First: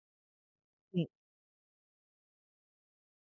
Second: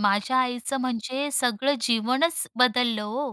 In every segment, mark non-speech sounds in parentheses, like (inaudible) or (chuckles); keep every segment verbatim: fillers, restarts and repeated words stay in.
माझ्या आईचं हं. म्हणजे सगळं जीवनच बदललं ओ,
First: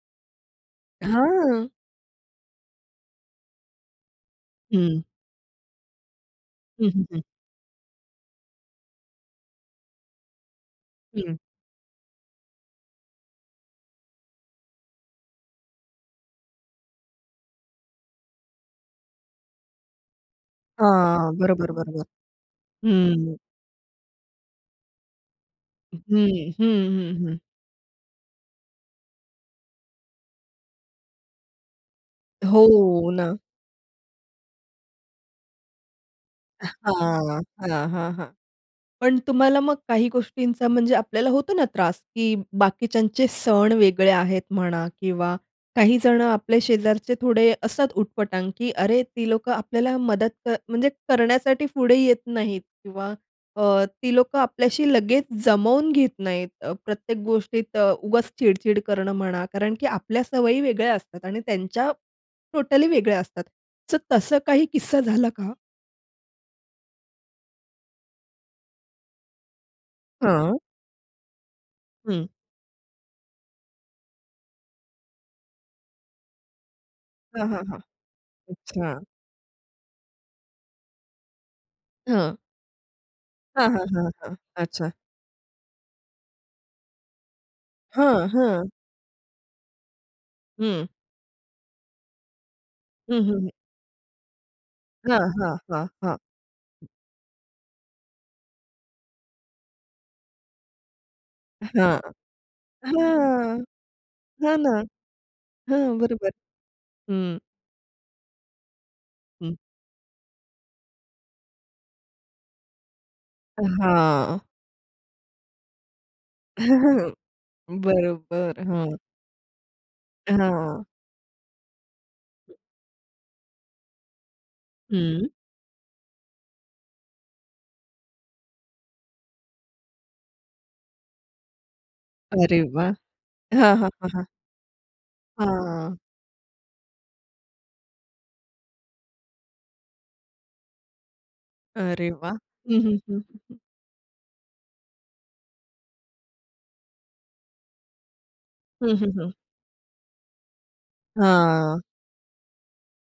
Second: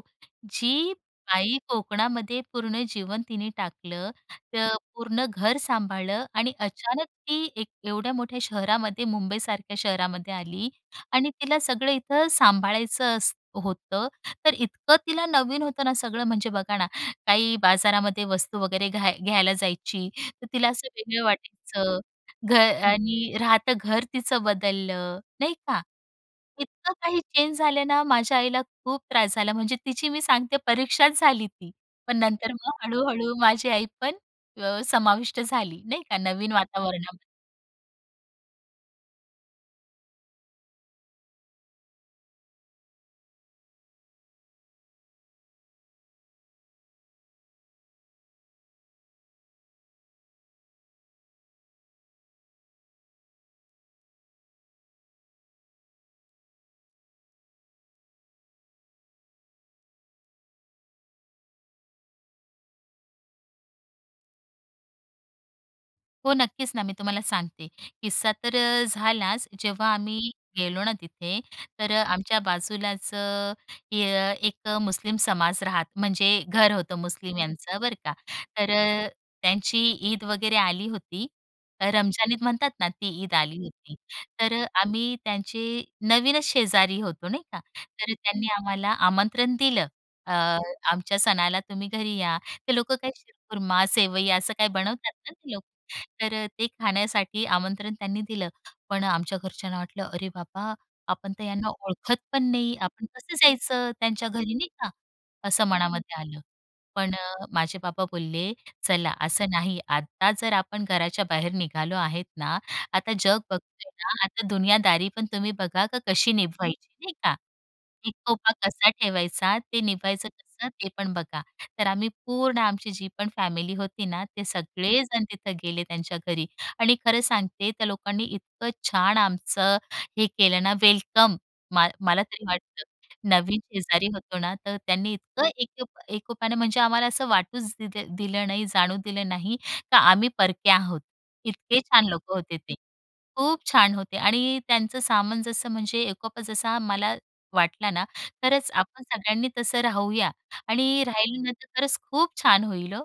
जी आई हां. कोकणामध्ये पूर्ण जीवन तिने टाकलं तर हं. पूर्ण घर सांभाळलं आणि हं, हं, अचानक हं. ती एक एवढ्या मोठ्या शहरामध्ये मुंबईसारख्या शहरामध्ये आली आणि हं. तिला सगळं इथं सांभाळायचं असत होतं तर इतकं तिला नवीन होतं ना सगळं म्हणजे बघा ना काही बाजारामध्ये वस्तू वगैरे घ्या घ्यायला जायची तर तिला असं वेगळं हां. बरोबर, वाटायचं बरोबर. घर हं. आणि राहतं घर तिचं बदललं नाही का हं, हं, इतकं हं, काही हं. चेंज झाले ना माझ्या आईला खूप त्रास झाला म्हणजे तिची मी सांगते परीक्षाच झाली ती पण नंतर मग हो हळूहळू ना. माझी आई पण अ, समाविष्ट झाली नाही का नवीन वातावरणामध्ये. हां, हां, हां, हां. पण तुम्हाला मग काही गोष्टींचा म्हणजे आपल्याला होतो ना त्रास की बाकीच्यांचे सण वेगळे आहेत म्हणा किंवा काही जण आपल्या शेजारचे थोडे असतात उटपटांग की अरे ती लोकं आपल्याला मदत कर, करण्यासाठी पुढे येत नाहीत किंवा अ, ती लोकं आपल्याशी लगेच जमवून घेत नाहीत. अ, प्रत्येक गोष्टीत अ, उगाच चिड-चिड करणं म्हणा कारण, की आपल्या सवयी वेगळ्या असतात आणि त्यांच्या टोटली वेगळ्या असतात. तर तसं काही किस्सा झाला का? हो. नक्कीच ना, मी तुम्हाला सांगते किस्सा तर अ, झालाच जेव्हा आम्ही हां. गेलो ना तिथे तर हं. आमच्या बाजूलाच अ, एक मुस्लिम समाज राहात म्हणजे घर होतं मुस्लिम हां, हां, यांचं हां. बरं का तर अच्छा. अ, त्यांची ईद वगैरे आली होती रमजान हं. ईद म्हणतात ना ती ईद आली हां, हां, होती हां, हां तर अ, अच्छा. आम्ही त्यांचे नवीनच शेजारी होतो नाही का तर हं, त्यांनी हं. आम्हाला आमंत्रण दिलं अ, हं. आमच्या सणाला तुम्ही घरी या ते लोक काय हं, हं, हं. शिरखुरमा सेवई असं काही बनवतात हां, ना ते हां, लोक हां, हां. तर ते खाण्यासाठी आमंत्रण त्यांनी दिलं पण आमच्या घरच्यांना वाटलं "अरे बाबा आपण तर यांना हां, ओळखत पण नाही आपण कसं हां, जायचं त्यांच्या घरी" हां ना, नाहीका असं हां. मनामध्ये बरोबर आलं पण हं. माझे बाबा बोलले "चला असं हं. नाही. आता जर आपण घराच्या बाहेर निघालो आहेत ना आता जग बघतोय ना हां. आता दुनियादारी पण तुम्ही बघा कशी निभवायची." नाही (chuckles) का? एकोपा बरोबर. कसा हां. ठेवायचा ते निघायचं कसं हां. ते पण बघा तर आम्ही पूर्ण आमची जी पण फॅमिली होती ना ते सगळेजण हं. तिथं गेले त्यांच्या घरी आणि खरं सांगते त्या लोकांनी इतकं छान आमचं हे केलं ना वेलकम मा मला तरी अरे वाटतं वाह! नवीन हां, हां, शेजारी हां, हां. होतो ना तर त्यांनी इतकं एक हां. एकोपणे म्हणजे आम्हाला असं वाटूच दिलं दिलं नाही जाणवु दिलं नाही का आम्ही परक्या आहोत. इतके छान अरे वाह! लोकं होते ते हं, हं, हं. खूप छान होते आणि त्यांचं सामान जसं म्हणजे एकोपा जसा मला वाटला ना तरच हं, आपण हं, हं. सगळ्यांनी तसं राहूया आणि राहिलं ना तर हां. खरंच खूप छान होईल हो.